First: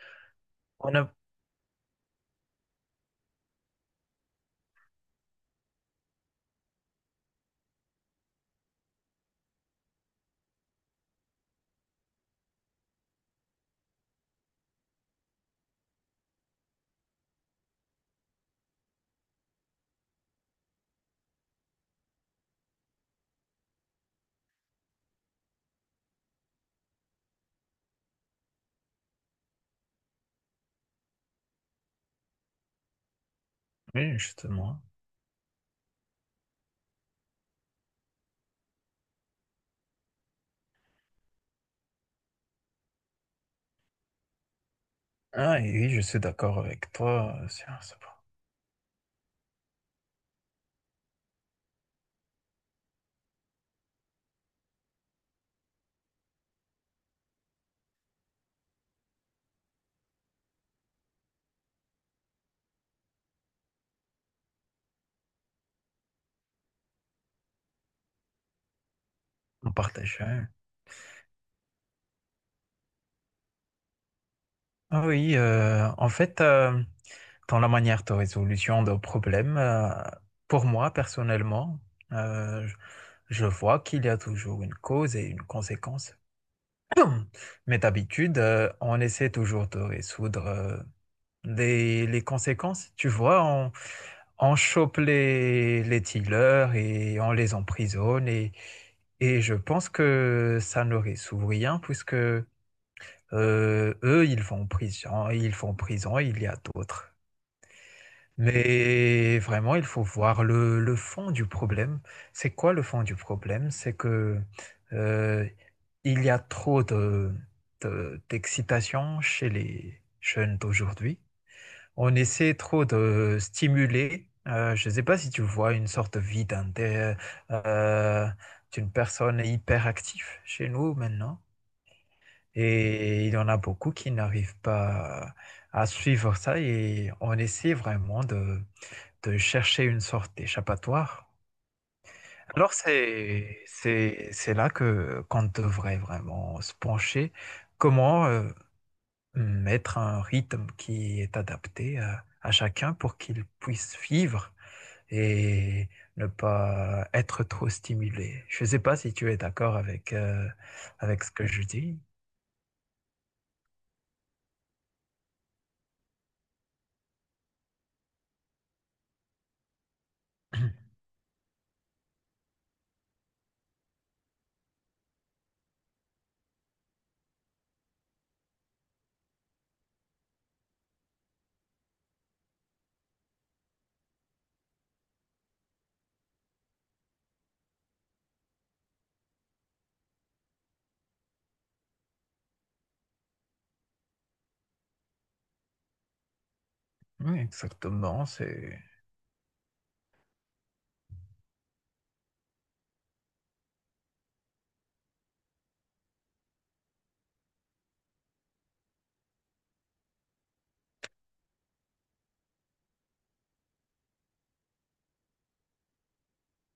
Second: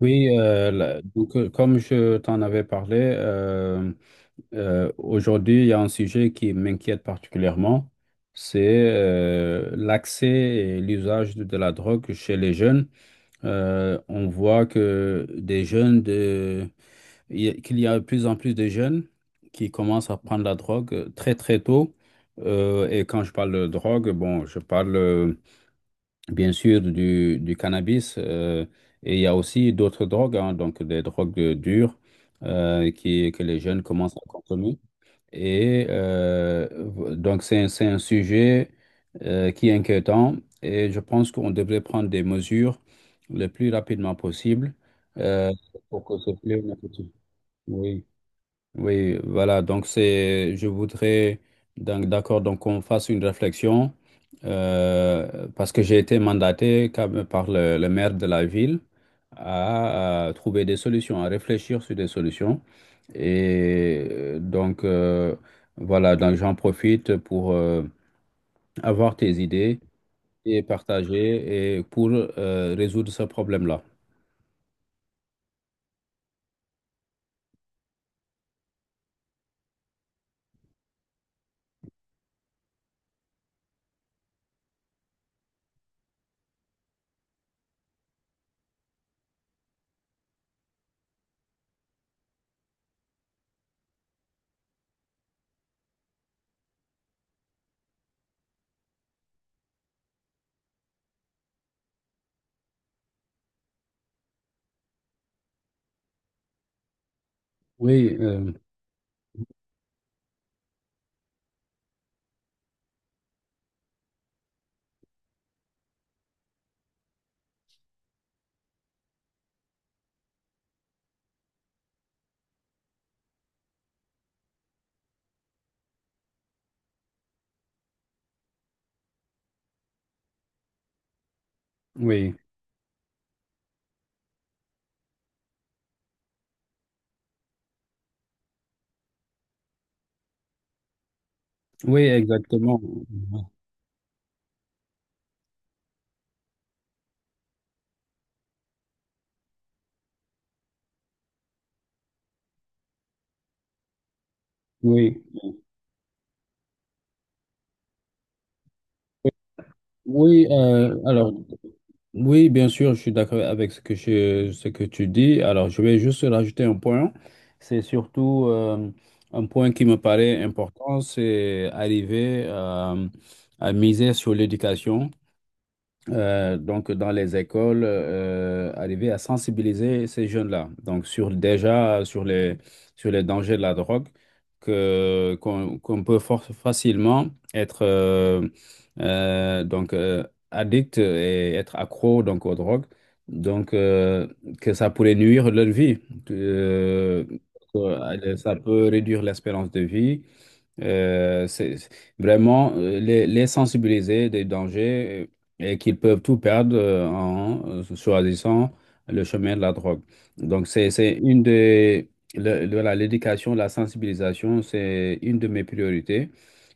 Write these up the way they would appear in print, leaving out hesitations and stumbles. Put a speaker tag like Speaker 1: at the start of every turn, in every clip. Speaker 1: On a...
Speaker 2: Comme je t'en avais parlé, aujourd'hui, il y a un sujet qui m'inquiète particulièrement, c'est l'accès et l'usage de la drogue chez les jeunes. On voit que des jeunes de, qu'il y a de plus en plus de jeunes qui commencent à prendre la drogue très très tôt. Et quand je parle de drogue, bon, je parle bien sûr, du cannabis. Et il y a aussi d'autres drogues, hein, donc des drogues dures que les jeunes commencent
Speaker 1: Oui,
Speaker 2: à consommer.
Speaker 1: justement.
Speaker 2: C'est un sujet qui est inquiétant. Et je pense qu'on devrait prendre des mesures le plus rapidement possible euh,
Speaker 1: Ah, et oui, je
Speaker 2: pour que
Speaker 1: suis
Speaker 2: ce
Speaker 1: d'accord
Speaker 2: fléau ne
Speaker 1: avec
Speaker 2: continue.
Speaker 1: toi. Sur ce
Speaker 2: Oui.
Speaker 1: point.
Speaker 2: Oui, voilà, donc c'est, je voudrais, donc, d'accord, donc qu'on fasse une réflexion, parce que j'ai été mandaté quand même par le maire de la ville à trouver des solutions, à réfléchir sur des solutions. Et euh, donc, euh, voilà, donc j'en profite pour avoir tes
Speaker 1: On
Speaker 2: idées
Speaker 1: partage, hein.
Speaker 2: et partager et pour résoudre ce problème-là.
Speaker 1: Ah oui, euh, en fait, euh, Dans la manière de résolution de problèmes, pour moi, personnellement, euh, je je vois qu'il y a toujours une cause et une conséquence. Mais d'habitude, on essaie toujours de résoudre les conséquences, tu vois, on chope les dealers et on les emprisonne. Et je pense que ça ne résout rien puisque eux, ils vont en prison, ils vont en prison, il y a d'autres.
Speaker 2: Oui, euh,
Speaker 1: Mais vraiment, il faut voir le fond du problème. C'est quoi le fond du problème? C'est que euh, il y a trop d'excitation chez les jeunes d'aujourd'hui. On essaie trop de stimuler, je ne sais pas si tu vois une sorte de vie euh, d'une personne hyperactive chez nous maintenant.
Speaker 2: oui,
Speaker 1: Et il y en a beaucoup qui n'arrivent pas à suivre ça et on essaie vraiment de chercher une sorte d'échappatoire.
Speaker 2: oui,
Speaker 1: Alors
Speaker 2: exactement.
Speaker 1: c'est là que qu'on devrait vraiment se pencher. Comment, mettre un rythme qui est adapté à chacun pour qu'il puisse vivre
Speaker 2: Oui,
Speaker 1: et ne pas être trop stimulé. Je ne sais pas si tu es d'accord avec,
Speaker 2: oui, euh,
Speaker 1: avec ce
Speaker 2: alors.
Speaker 1: que je dis.
Speaker 2: Oui, bien sûr, je suis d'accord avec ce que tu dis. Alors, je vais juste rajouter un point. C'est surtout un point qui me paraît important, c'est arriver à miser sur l'éducation donc dans les écoles, arriver à sensibiliser ces jeunes-là, donc sur les dangers de la drogue, que qu'on qu'on peut facilement être euh, donc euh, addict et être accro donc aux drogues, donc euh, que ça pourrait nuire leur vie, que,
Speaker 1: Oui,
Speaker 2: que
Speaker 1: exactement,
Speaker 2: euh, ça
Speaker 1: c'est.
Speaker 2: peut réduire l'espérance de vie. Euh, c'est c'est- vraiment les sensibiliser des dangers et qu'ils peuvent tout perdre en choisissant le chemin de la drogue. Donc, c'est une des. Le- Voilà, l'éducation, la sensibilisation, c'est une de mes priorités.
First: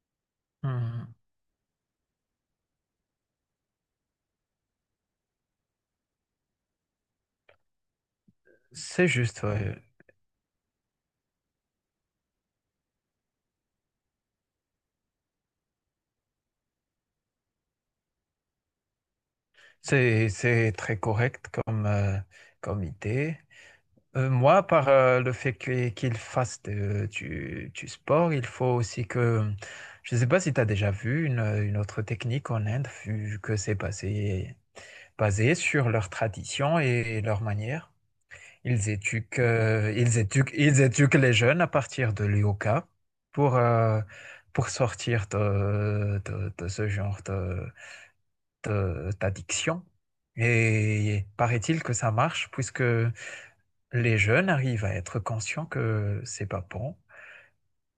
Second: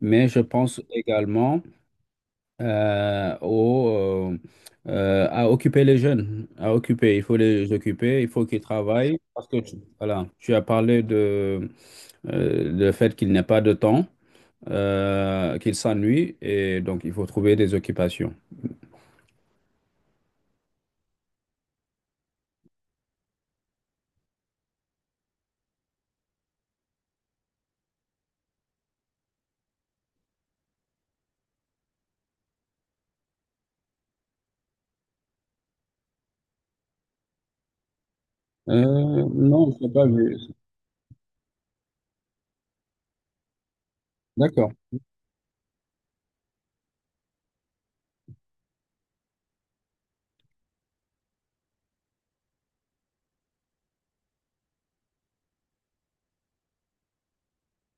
Speaker 2: Mais je pense
Speaker 1: Mhm.
Speaker 2: également euh, au, euh, à occuper les jeunes. À occuper, il faut les occuper, il faut qu'ils
Speaker 1: C'est
Speaker 2: travaillent.
Speaker 1: juste,
Speaker 2: Parce que,
Speaker 1: ouais.
Speaker 2: voilà, tu as parlé de, le fait qu'il n'y a pas de temps qu'il s'ennuie et donc il faut trouver des occupations.
Speaker 1: C'est très correct comme, comme idée. Moi, par le fait que- qu'il fasse de- du sport, il faut aussi que... Je ne sais pas si tu as déjà vu une autre technique en Inde, vu que c'est basé, basé sur leurs traditions et leurs manières. Ils
Speaker 2: Euh,
Speaker 1: éduquent,
Speaker 2: non, je sais pas, mais...
Speaker 1: ils éduquent les jeunes à partir de yoga pour, euh, pour
Speaker 2: D'accord.
Speaker 1: sortir de ce genre d'addiction. Et paraît-il que ça marche, puisque les jeunes arrivent à être conscients que c'est pas bon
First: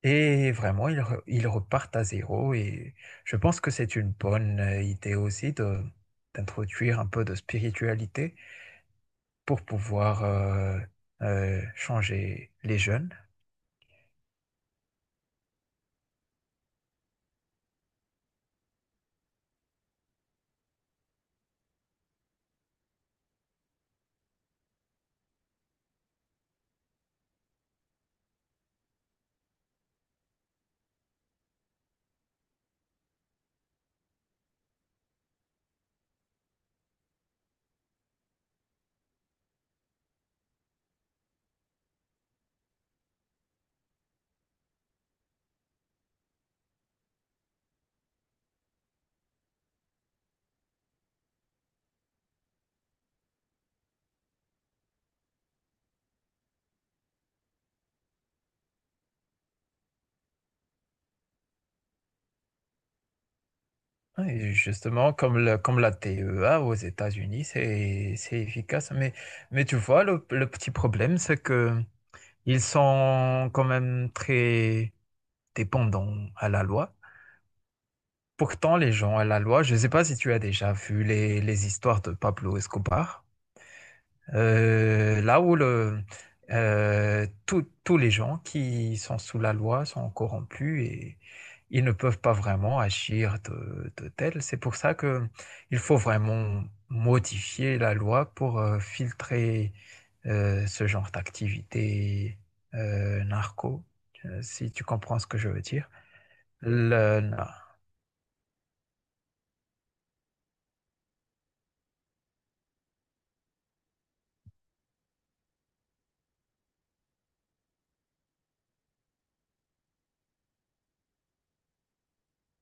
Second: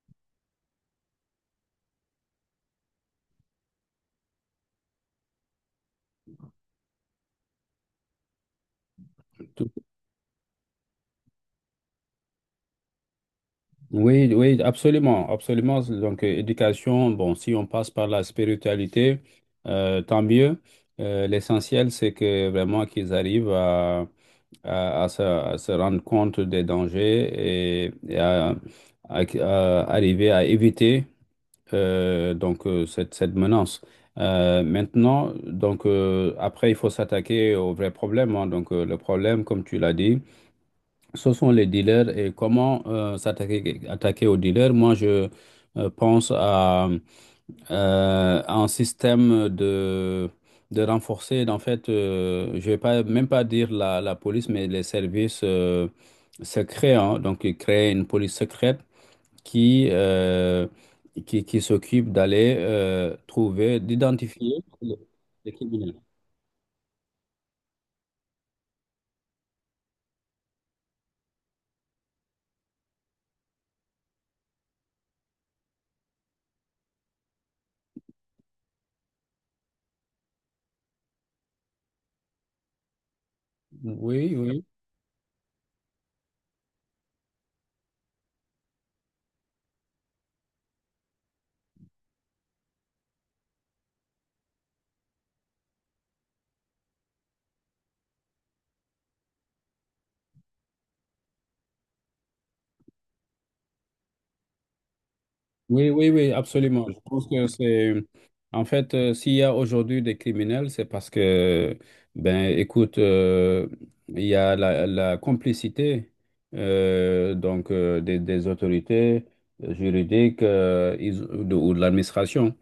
Speaker 1: et vraiment ils repartent à zéro et je pense que c'est une bonne idée aussi de d'introduire un peu de spiritualité pour
Speaker 2: Tout-
Speaker 1: pouvoir changer les jeunes.
Speaker 2: Oui, oui, absolument, absolument. Donc, éducation, bon, si on passe par la spiritualité, tant mieux. L'essentiel, c'est que vraiment qu'ils arrivent à, à se rendre compte des dangers et à arriver à éviter cette menace. Maintenant, après, il faut s'attaquer au vrai problème, hein. Le problème, comme tu l'as dit, ce sont les dealers et comment s'attaquer attaquer aux dealers. Moi, je pense à, un système de renforcer. En fait, je vais pas dire la police, mais les services secrets, hein. Donc, créer une police secrète qui, euh, qui s'occupe d'aller trouver,
Speaker 1: Ouais, et
Speaker 2: d'identifier
Speaker 1: justement,
Speaker 2: les
Speaker 1: comme la
Speaker 2: criminels.
Speaker 1: TEA aux États-Unis, c'est efficace. Mais tu vois, le petit problème, c'est que ils sont quand même très, dépendant à la loi. Pourtant, les gens à la loi, je ne sais pas si tu as déjà vu les histoires de Pablo Escobar,
Speaker 2: Oui, oui,
Speaker 1: là où le, tous tous les gens qui sont sous la loi sont corrompus et ils ne peuvent pas vraiment agir de tel. C'est pour ça que il faut vraiment modifier la loi pour filtrer ce genre d'activité narco, si tu comprends ce que je veux dire.
Speaker 2: oui, absolument. Je pense
Speaker 1: Le-
Speaker 2: que c'est, en fait, s'il y a aujourd'hui des criminels, c'est parce que, ben, écoute, il y a la complicité des autorités juridiques ou de l'administration.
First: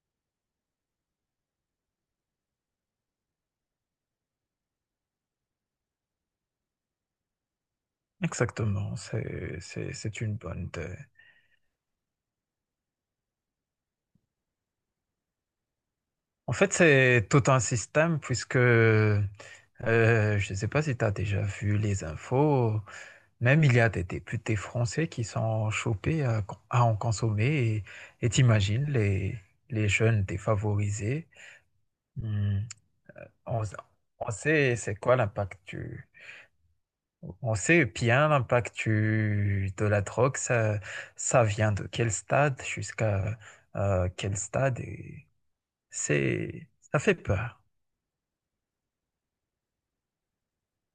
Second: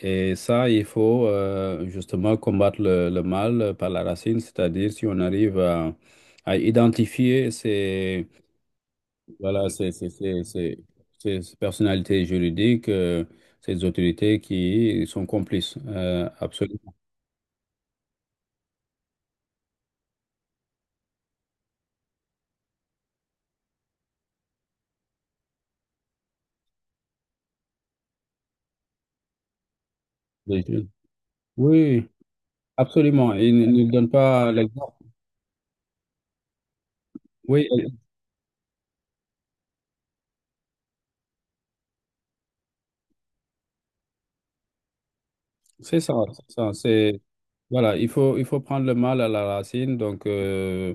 Speaker 2: Et ça, il faut justement combattre le mal par la racine, c'est-à-dire si on arrive à identifier ces,
Speaker 1: exactement,
Speaker 2: voilà,
Speaker 1: c'est une bonne idée.
Speaker 2: ces personnalités juridiques, ces autorités qui sont complices.
Speaker 1: En fait,
Speaker 2: Absolument.
Speaker 1: c'est tout un système puisque je ne sais pas si tu as déjà vu les infos, même il y a des députés français qui sont chopés à en consommer et t'imagines les jeunes défavorisés.
Speaker 2: Oui,
Speaker 1: Hmm.
Speaker 2: absolument. Ils
Speaker 1: On,
Speaker 2: ne Il ne donnent
Speaker 1: on
Speaker 2: pas
Speaker 1: sait c'est
Speaker 2: l'exemple.
Speaker 1: quoi l'impact du... On
Speaker 2: Oui,
Speaker 1: sait bien l'impact du- de la drogue, ça vient de quel stade jusqu'à quel stade et
Speaker 2: c'est ça, c'est
Speaker 1: c'est,
Speaker 2: ça.
Speaker 1: ça fait peur,
Speaker 2: Voilà, il faut prendre le mal à la racine. Donc,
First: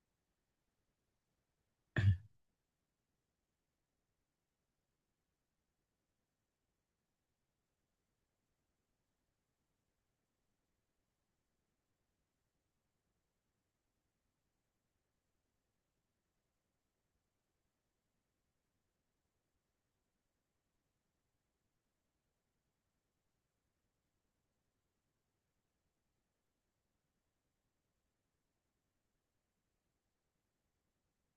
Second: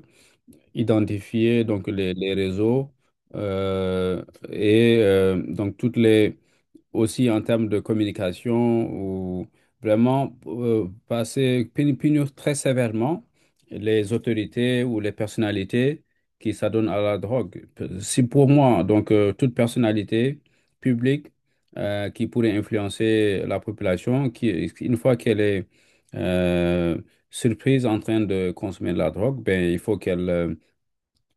Speaker 2: identifier donc les réseaux euh, et donc toutes les aussi en termes de communication ou vraiment passer punir très sévèrement les autorités ou les personnalités qui s'adonnent à la drogue. Si pour moi toute personnalité publique qui pourrait influencer la population qui une fois qu'elle est euh, surprise en train de consommer de la drogue, ben il faut qu'elle euh,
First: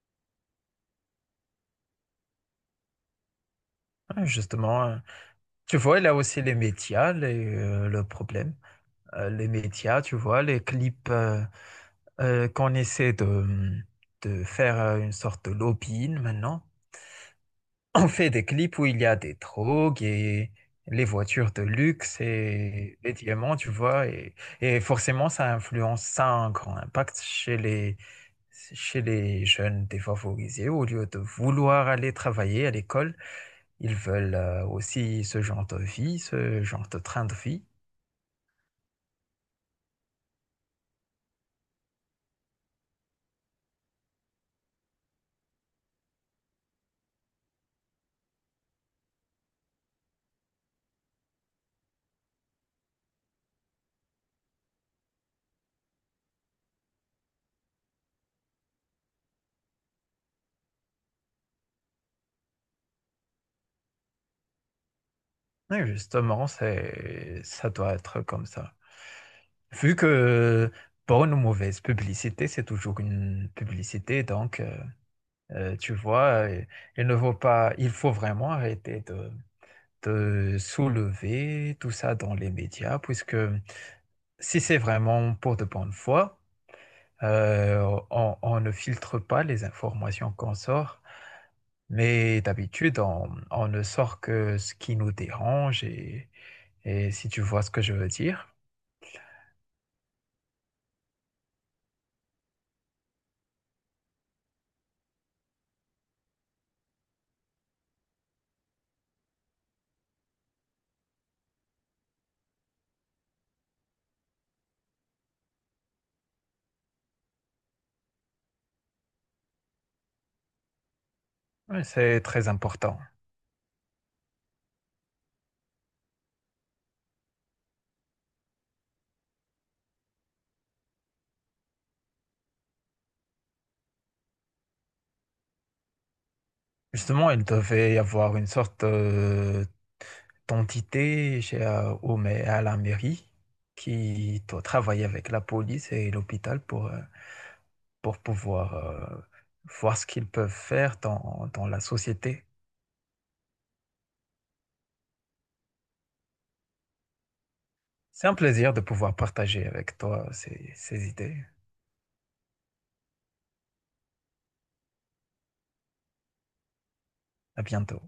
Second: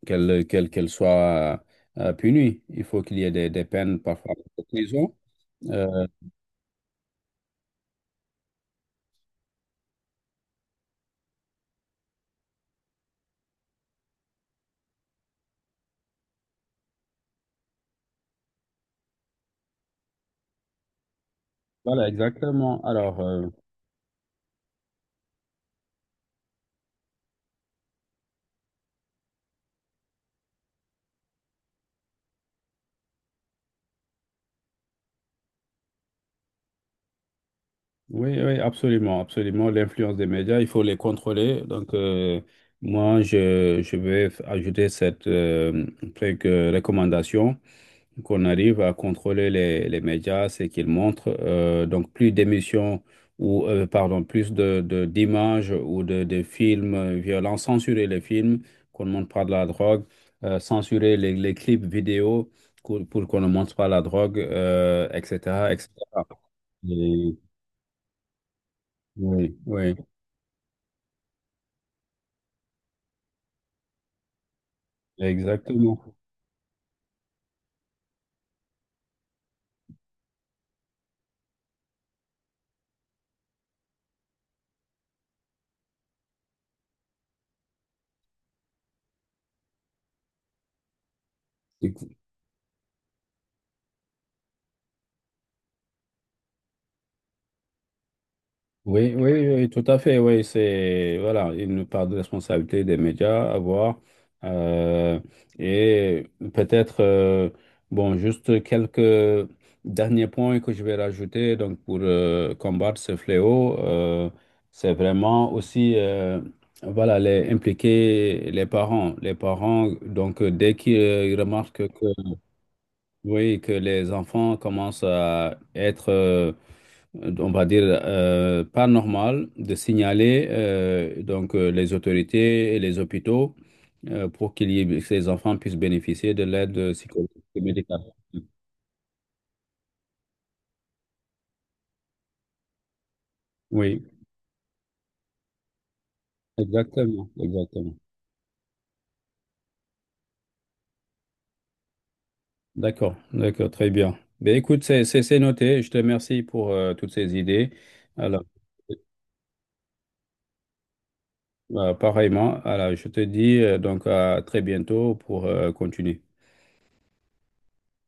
Speaker 2: qu'elle qu'elle qu'elle soit punie. Il faut qu'il y ait des peines
Speaker 1: hein,
Speaker 2: parfois de
Speaker 1: justement, hein.
Speaker 2: prison.
Speaker 1: Tu vois,
Speaker 2: Euh,
Speaker 1: là aussi, les médias, le problème. Les médias, tu vois, les clips qu'on essaie de faire une sorte de lobbying maintenant. On fait des clips où il y a des drogues et les voitures de
Speaker 2: voilà,
Speaker 1: luxe
Speaker 2: exactement.
Speaker 1: et les diamants, tu vois. Et forcément, ça influence, ça a un grand impact chez chez les jeunes défavorisés. Au lieu de vouloir aller travailler à l'école, ils veulent aussi ce genre de vie, ce genre de train de vie.
Speaker 2: Oui, oui, absolument, absolument. L'influence des médias, il faut les contrôler. Donc, moi, je vais ajouter cette recommandation qu'on arrive à contrôler les médias, c'est qu'ils montrent donc plus d'émissions ou pardon, plus d'images ou de films violents, censurer les films, qu'on ne montre pas de la drogue, censurer les clips vidéo pour qu'on ne montre pas la drogue, etc.,
Speaker 1: Et
Speaker 2: etc. Cetera.
Speaker 1: justement,
Speaker 2: Et-
Speaker 1: ça doit être comme ça.
Speaker 2: oui, oui,
Speaker 1: Vu que bonne ou mauvaise publicité, c'est toujours une publicité, donc tu
Speaker 2: exactement.
Speaker 1: vois, il ne faut pas, il faut vraiment arrêter de soulever tout ça dans les médias, puisque si c'est vraiment pour de bonne foi, on ne filtre pas les informations qu'on sort. Mais d'habitude, on ne sort que ce qui nous dérange et si tu vois ce que je veux dire.
Speaker 2: Oui, oui, oui, tout à fait. Oui, c'est voilà une part de responsabilité des médias à voir euh, et peut-être bon juste quelques derniers points que je vais rajouter donc pour combattre ce fléau, c'est vraiment aussi voilà les impliquer les parents donc dès qu'ils
Speaker 1: Oui,
Speaker 2: remarquent que
Speaker 1: c'est très important.
Speaker 2: oui que les enfants commencent à être on va dire, pas normal de signaler les autorités et les hôpitaux pour que ces enfants puissent bénéficier de l'aide
Speaker 1: Justement, il
Speaker 2: psychologique et
Speaker 1: devait y
Speaker 2: médicale.
Speaker 1: avoir une sorte d'entité chez, à la mairie
Speaker 2: Oui,
Speaker 1: qui doit travailler avec la police et l'hôpital
Speaker 2: exactement, exactement.
Speaker 1: pour pouvoir voir ce qu'ils peuvent faire dans, dans la société.
Speaker 2: D'accord, d'accord, très bien. Ben, écoute, c'est noté. Je te remercie pour toutes ces idées.
Speaker 1: C'est un
Speaker 2: Alors,
Speaker 1: plaisir de pouvoir partager avec toi ces idées.
Speaker 2: pareillement, alors, je te dis donc à très bientôt pour continuer.
Speaker 1: À bientôt.